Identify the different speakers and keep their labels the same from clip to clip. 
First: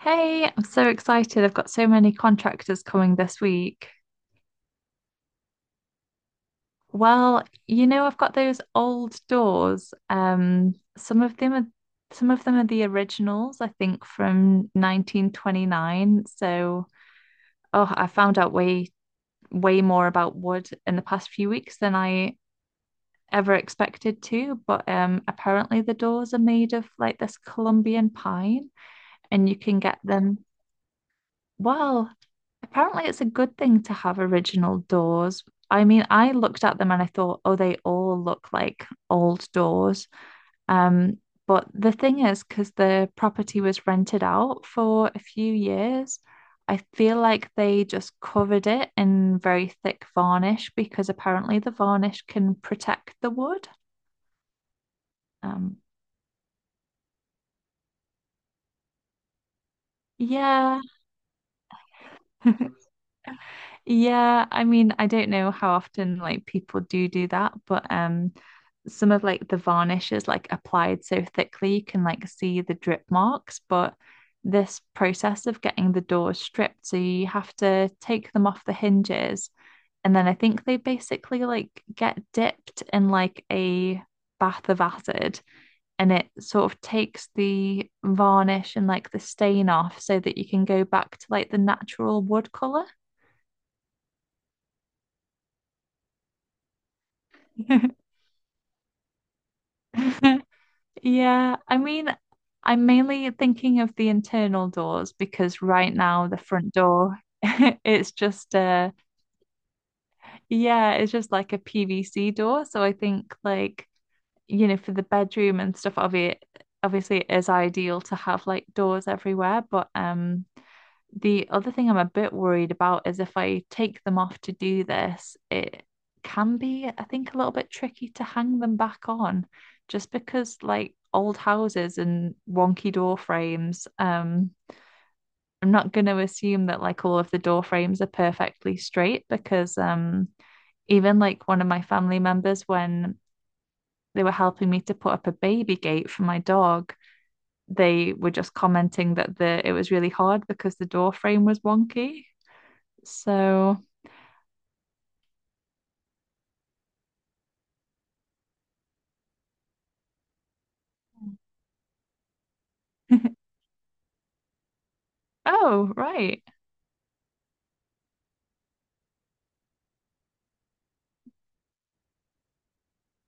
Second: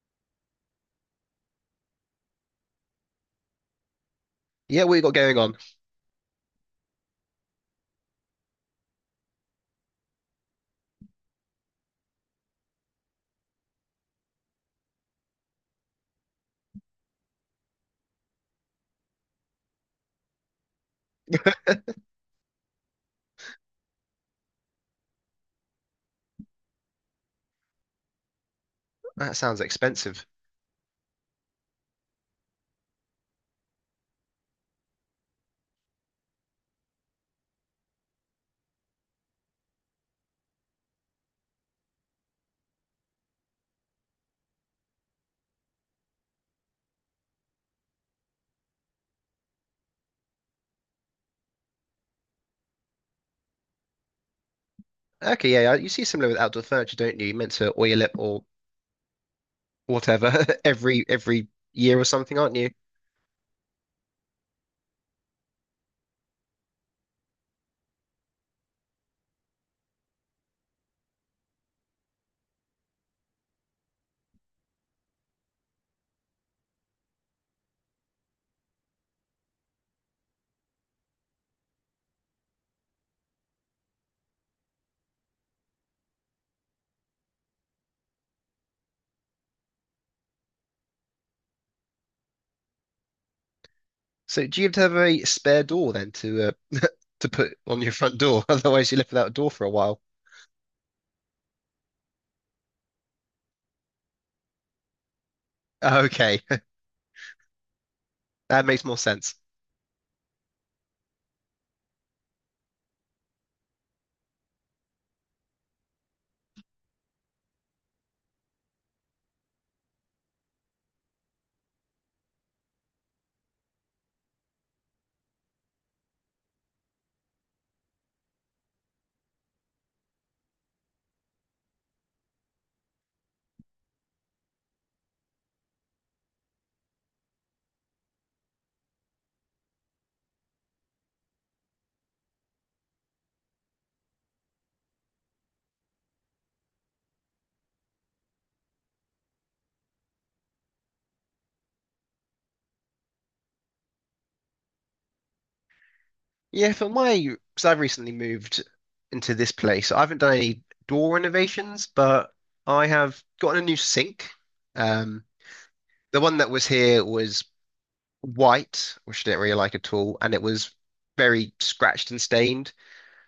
Speaker 1: Hey, I'm so excited. I've got so many contractors coming this week.
Speaker 2: Yeah, what you got going on?
Speaker 1: Well, you know, I've got those old doors. Some of them are the originals, I think, from 1929. I found out way more about wood in the past few weeks than I ever expected to, but apparently the doors are made of like this Colombian pine
Speaker 2: That
Speaker 1: and you
Speaker 2: sounds
Speaker 1: can get
Speaker 2: expensive.
Speaker 1: them. Well, apparently it's a good thing to have original doors. I mean, I looked at them and I thought, oh, they all look like old doors. Um, but the thing is, because the property was rented out for a few years, I feel like they just covered it in very thick varnish because apparently the varnish can protect the wood.
Speaker 2: Okay, yeah, yeah,
Speaker 1: Um,
Speaker 2: you see similar with outdoor furniture, don't you? You're meant to oil it or whatever
Speaker 1: yeah.
Speaker 2: every year or something, aren't you?
Speaker 1: Yeah, I mean, I don't know how often like people do do that, but some of like the varnish is like applied so thickly you can like see the drip marks. But this process of getting the doors stripped, so you have to take them off the hinges, and then I think they basically like get dipped in like a bath of acid, and it sort of takes the varnish and like the stain off so that you can go back to like the natural wood color.
Speaker 2: So do you have to have a spare door then to to put on your front door? Otherwise, you live without a door for a while.
Speaker 1: Yeah, I mean, I'm mainly thinking of the internal doors because right now the
Speaker 2: Okay,
Speaker 1: front door it's just
Speaker 2: that makes more sense.
Speaker 1: yeah, it's just like a PVC door. So I think like, you know, for the bedroom and stuff, obviously it is ideal to have like doors everywhere, but the other thing I'm a bit worried about is if I take them off to do this, it can be, I think, a little bit tricky to hang them back on just because, like, old houses and wonky door frames. I'm not going to assume that, like, all of the door frames are perfectly straight because, even like one of my family members, when they were helping me to put up a baby gate for my dog, they were just commenting that the it was really hard because the door frame was wonky. So.
Speaker 2: Yeah, for my, because I've recently moved into this place, I haven't done any door renovations, but I have gotten a new sink. Um,
Speaker 1: Oh,
Speaker 2: the one
Speaker 1: right.
Speaker 2: that was here was white, which I didn't really like at all, and it was very scratched and stained.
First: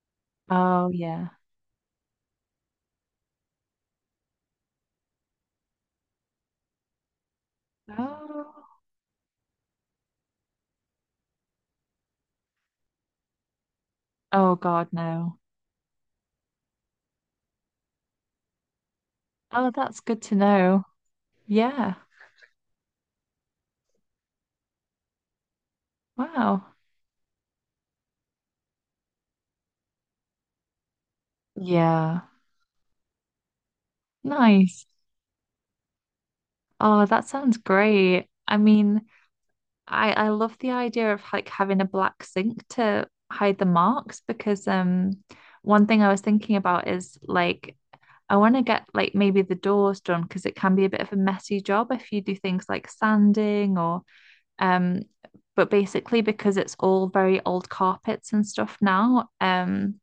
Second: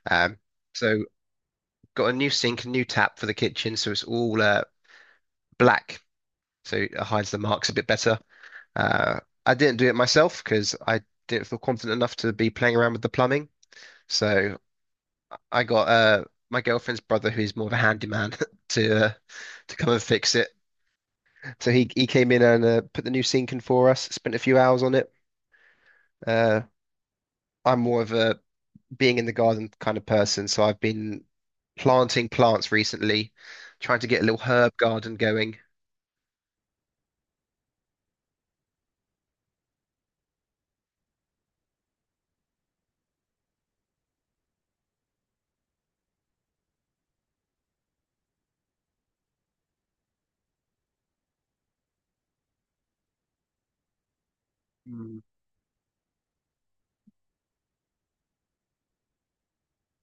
Speaker 2: Um,
Speaker 1: Oh,
Speaker 2: so
Speaker 1: yeah.
Speaker 2: got a new sink, a new tap for the kitchen, so it's all black, so it hides the marks a bit better.
Speaker 1: Oh,
Speaker 2: Uh, I didn't do it myself because I didn't feel confident enough to be playing around with the plumbing.
Speaker 1: oh
Speaker 2: So
Speaker 1: God, no.
Speaker 2: I got my girlfriend's brother, who's more of a handyman, to uh,
Speaker 1: Oh,
Speaker 2: to come
Speaker 1: that's
Speaker 2: and
Speaker 1: good to
Speaker 2: fix it.
Speaker 1: know.
Speaker 2: So he
Speaker 1: Yeah.
Speaker 2: he came in and put the new sink in for us. Spent a few hours on it. Uh,
Speaker 1: Wow.
Speaker 2: I'm more of a being in the garden kind of person, so I've been
Speaker 1: Yeah.
Speaker 2: planting plants recently, trying to get a little herb
Speaker 1: Nice.
Speaker 2: garden going.
Speaker 1: Oh, that sounds great. I mean, I love the idea of like having a black sink to hide the marks because one thing I was thinking about is like I want to get like maybe the doors done because it can be a bit of a messy job if you do things like sanding or. Um,
Speaker 2: Mm.
Speaker 1: but basically, because it's all very old carpets and stuff now,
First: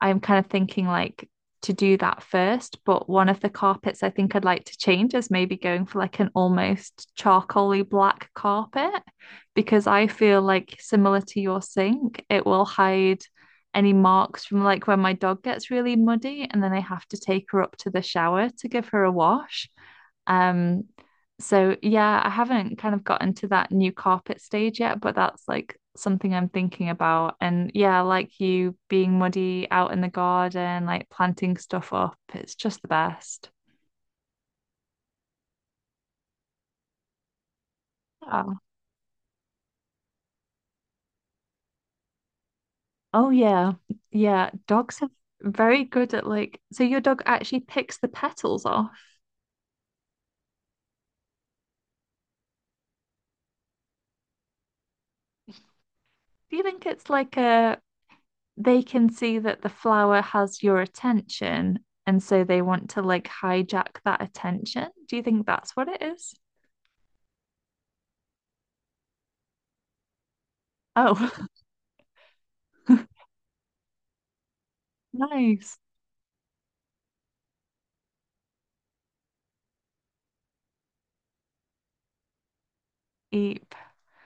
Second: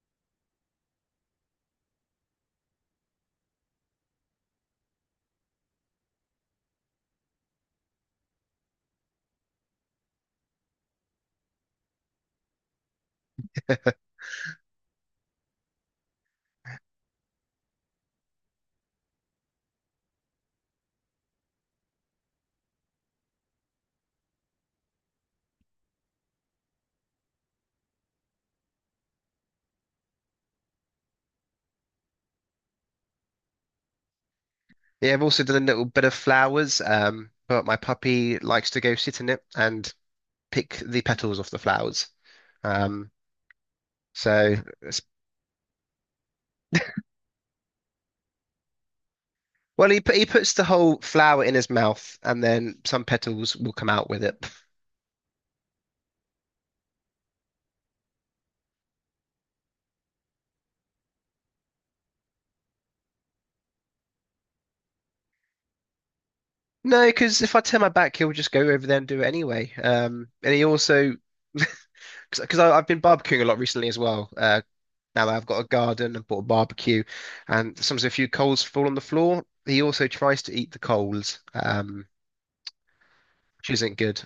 Speaker 1: I'm kind of thinking like to do that first. But one of the carpets I think I'd like to change is maybe going for like an almost charcoaly black carpet, because I feel like similar to your sink, it will hide any marks from like when my dog gets really muddy and then I have to take her up to the shower to give her a wash. Um, so yeah, I haven't kind of gotten to that new carpet stage yet, but that's like something I'm thinking about. And yeah, like you being muddy out in the garden, like planting stuff up, it's just the best.
Speaker 2: Yeah, I've also done a little bit of flowers, but my puppy
Speaker 1: Wow.
Speaker 2: likes to go sit in it and pick the petals off the flowers. Um,
Speaker 1: Oh yeah.
Speaker 2: so,
Speaker 1: Yeah,
Speaker 2: it's-
Speaker 1: dogs are very good at like, so your dog actually picks the petals off.
Speaker 2: well, he puts the whole flower in his mouth, and then some petals will come out with it.
Speaker 1: Do you think it's like a they can see that the flower has your attention and so they want to like hijack that attention? Do you think that's what it is?
Speaker 2: No, because if I turn my back, he'll just go over there and do it anyway. And he also,
Speaker 1: Oh,
Speaker 2: because I've been barbecuing a lot recently as well. Now that I've got a
Speaker 1: nice.
Speaker 2: garden and bought a barbecue, and sometimes a few coals fall on the floor, he also tries to eat the coals, which
Speaker 1: Eep.
Speaker 2: isn't good.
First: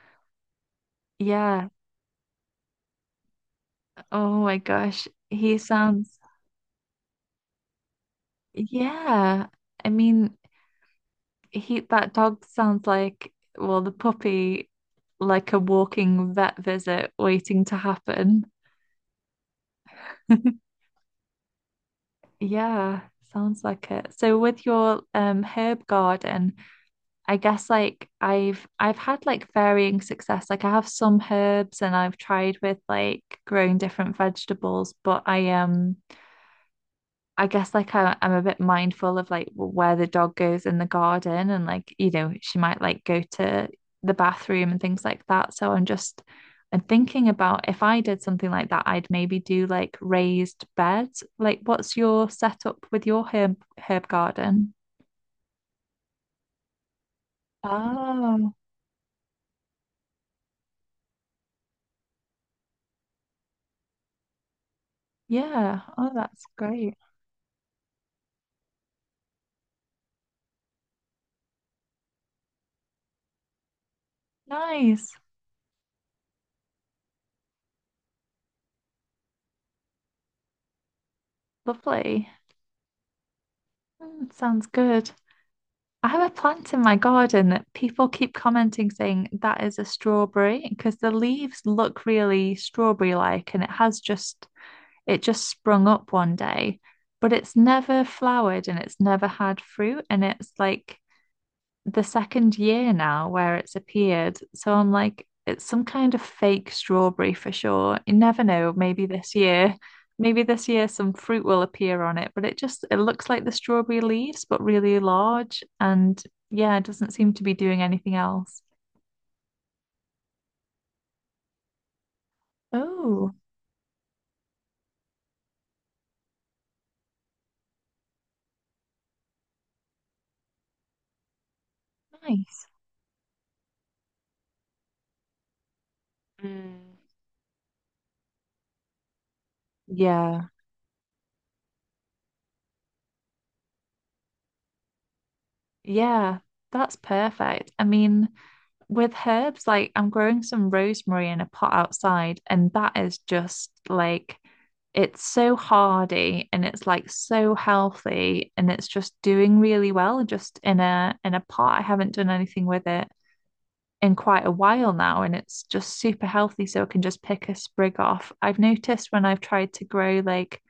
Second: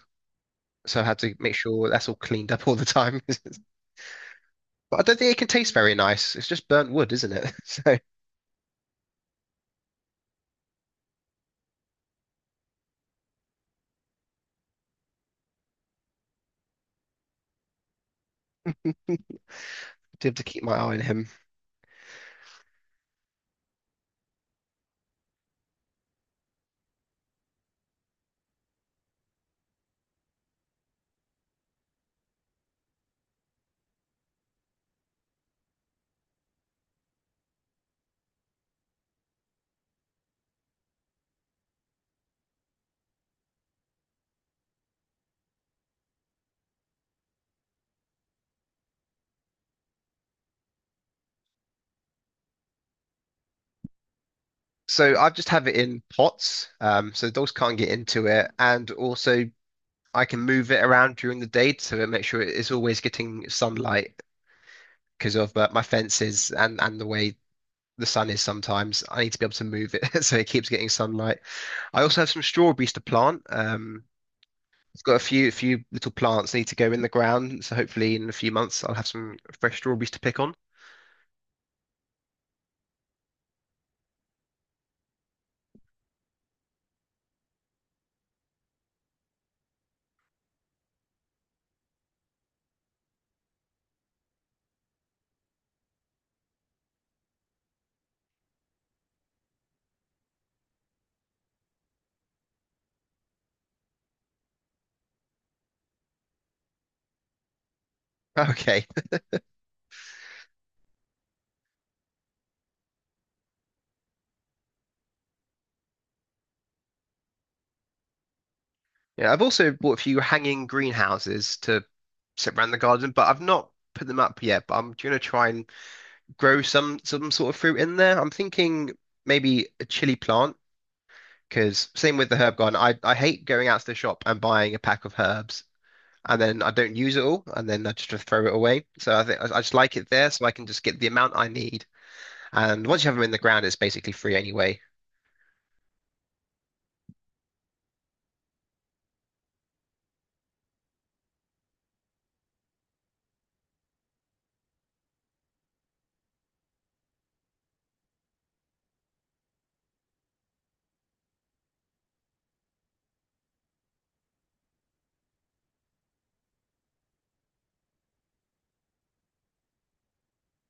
Speaker 2: So I had to make
Speaker 1: Yeah.
Speaker 2: sure that's all cleaned up all the time.
Speaker 1: Oh my
Speaker 2: But I
Speaker 1: gosh.
Speaker 2: don't think it can
Speaker 1: He
Speaker 2: taste very
Speaker 1: sounds,
Speaker 2: nice. It's just burnt wood, isn't it? So I
Speaker 1: yeah. I mean, he that dog sounds like, well, the puppy, like a walking vet visit waiting to happen.
Speaker 2: have to keep my eye on him.
Speaker 1: Yeah, sounds like it. So with your herb garden, I guess like I've had like varying success. Like I have some herbs and I've tried with like growing different vegetables, but I guess like I'm a bit mindful of like where the dog goes in the garden and like, you know, she might like go to the bathroom and things like that. So I'm just I'm thinking about if I did something like that, I'd maybe do like raised beds. Like what's your setup with your herb garden?
Speaker 2: So I just have it in pots, so the dogs can't get into it,
Speaker 1: Oh,
Speaker 2: and also I can move it around during the day to make sure it's always getting sunlight because of my
Speaker 1: yeah. Oh, that's
Speaker 2: fences and
Speaker 1: great.
Speaker 2: the way the sun is sometimes. I need to be able to move it so it keeps getting sunlight. I also have some strawberries to plant. I've
Speaker 1: Nice.
Speaker 2: got a few little plants need to go in the ground, so hopefully in a few months I'll have some fresh strawberries to pick on.
Speaker 1: Lovely. Mm, sounds good. I have a plant in my garden that people keep commenting saying that is a strawberry because the leaves look really strawberry-like and it has just it just sprung up one day, but it's never flowered and it's never had fruit and it's like the second year now where it's appeared. So I'm like, it's some kind of fake strawberry for sure. You never know.
Speaker 2: Okay.
Speaker 1: Maybe this year some fruit will appear on it, but it just it looks like the strawberry leaves, but really large. And yeah, it doesn't seem to be doing anything else.
Speaker 2: Yeah, I've also bought a few hanging greenhouses to sit around the garden, but
Speaker 1: Oh,
Speaker 2: I've not put them up yet. But I'm gonna try and grow some sort of fruit in there. I'm thinking maybe a chili plant, because same with the herb
Speaker 1: nice.
Speaker 2: garden, I hate going out to the shop and buying a pack of herbs and then I
Speaker 1: Mm.
Speaker 2: don't use it all, and then I just throw it away. So I think I just like it there, so
Speaker 1: Yeah.
Speaker 2: I can just get the amount I need. And once you have them in the ground, it's basically free anyway.
Speaker 1: Yeah. That's perfect. I mean, with herbs, like I'm growing some rosemary in a pot outside, and that is just like it's so hardy and it's like so healthy and it's just doing really well just in a pot. I haven't done anything with it in quite a while now and it's just super healthy so I can just pick a sprig off. I've noticed when I've tried to grow like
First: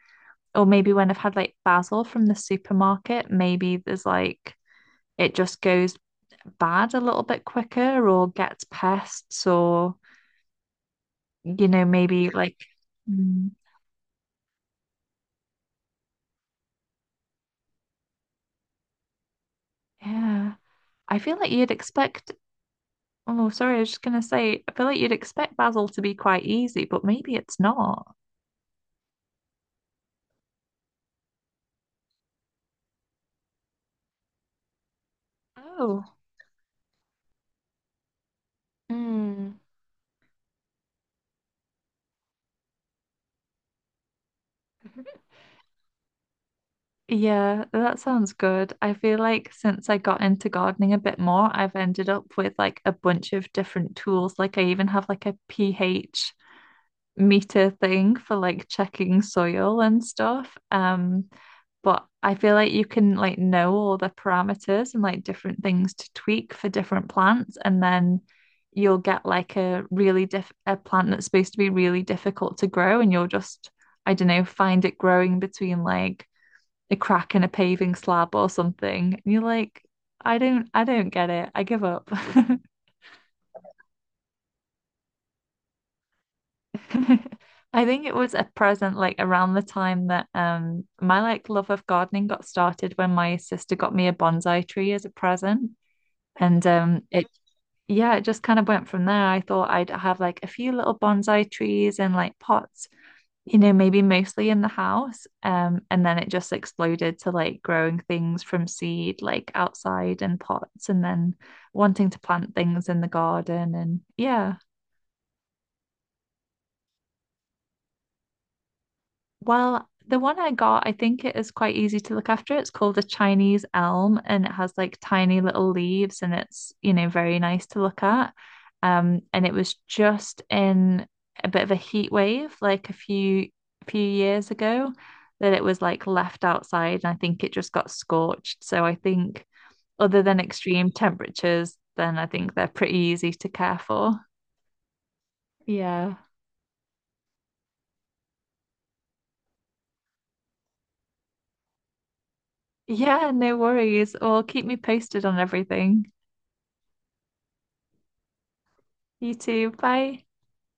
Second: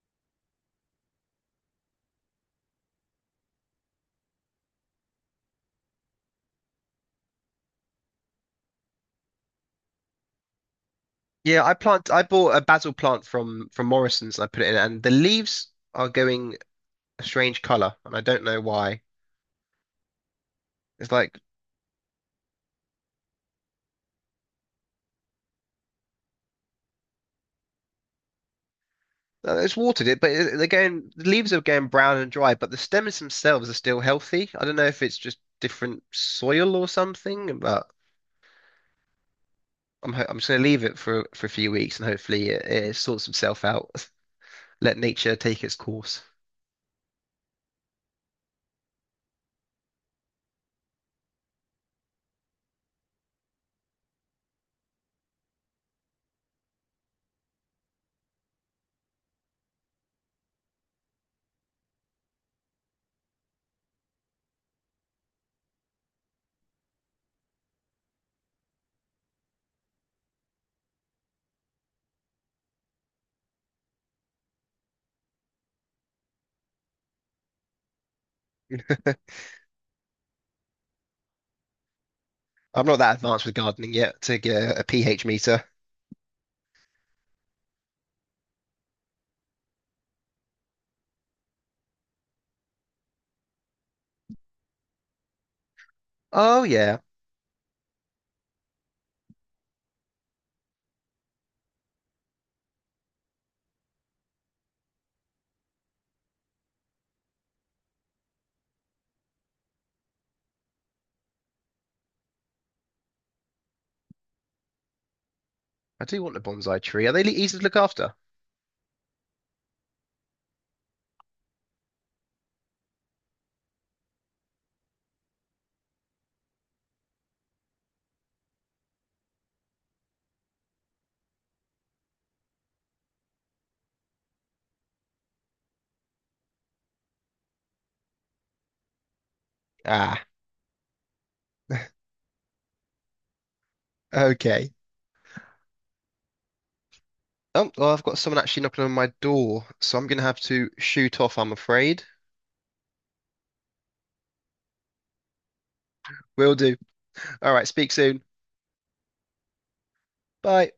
Speaker 1: or maybe when I've had like basil from the supermarket, maybe there's like it just goes bad a little bit quicker or gets pests or,
Speaker 2: Yeah,
Speaker 1: you
Speaker 2: I
Speaker 1: know,
Speaker 2: plant. I
Speaker 1: maybe
Speaker 2: bought
Speaker 1: like,
Speaker 2: a basil plant
Speaker 1: mm,
Speaker 2: from Morrison's, and I put it in, and the leaves are going a strange color, and I don't know why.
Speaker 1: yeah.
Speaker 2: It's
Speaker 1: I feel
Speaker 2: like
Speaker 1: like you'd expect, oh, sorry, I was just gonna say, I feel like you'd expect basil to be quite easy, but maybe it's not.
Speaker 2: It's watered it, but it, again, the leaves are going brown and dry, but the stems themselves are still healthy. I don't know if it's just different
Speaker 1: Oh.
Speaker 2: soil or something, but
Speaker 1: Mm.
Speaker 2: I'm just gonna leave it for a few weeks and hopefully it sorts itself out. Let nature take its course.
Speaker 1: Yeah, that sounds good. I feel like since I got into gardening a bit more, I've ended up with like a bunch of different tools. Like I even have like a pH meter thing for like checking soil and stuff. But I feel like you can like know all the parameters and like different things to tweak for different plants, and then you'll get like a really diff a plant that's supposed to be really difficult to grow, and you'll just, I don't know, find it growing between like a crack in a paving slab or something. And you're like, I don't get it. I give up.
Speaker 2: I'm not that advanced with gardening yet to get a pH meter.
Speaker 1: I think it was a present like around the time that my like love of gardening got started when my sister got me a bonsai tree as a present.
Speaker 2: Oh
Speaker 1: And
Speaker 2: yeah,
Speaker 1: it yeah, it just kind of went from there. I thought I'd have like a few little bonsai trees and like pots, you know, maybe mostly in the house. And then it just exploded to like growing things from seed, like outside in pots, and then wanting to plant things in the garden. And yeah.
Speaker 2: I do want a bonsai tree. Are they easy to look after?
Speaker 1: Well, the one I got, I think it is quite easy to look after. It's called a Chinese elm and it has like tiny little leaves and it's, you know, very nice to look at. And it was just in a bit of a heat wave like a few few years ago that it was like left outside and I think it just got scorched. So I think other
Speaker 2: Ah,
Speaker 1: than extreme temperatures, then I think they're pretty easy to care for.
Speaker 2: okay.
Speaker 1: Yeah.
Speaker 2: Oh, well, I've got someone actually knocking on my door, so I'm gonna have to shoot off, I'm afraid.
Speaker 1: Yeah, no worries. Well, keep me posted on everything.
Speaker 2: Will do. All right, speak soon.
Speaker 1: You too. Bye.
Speaker 2: Bye.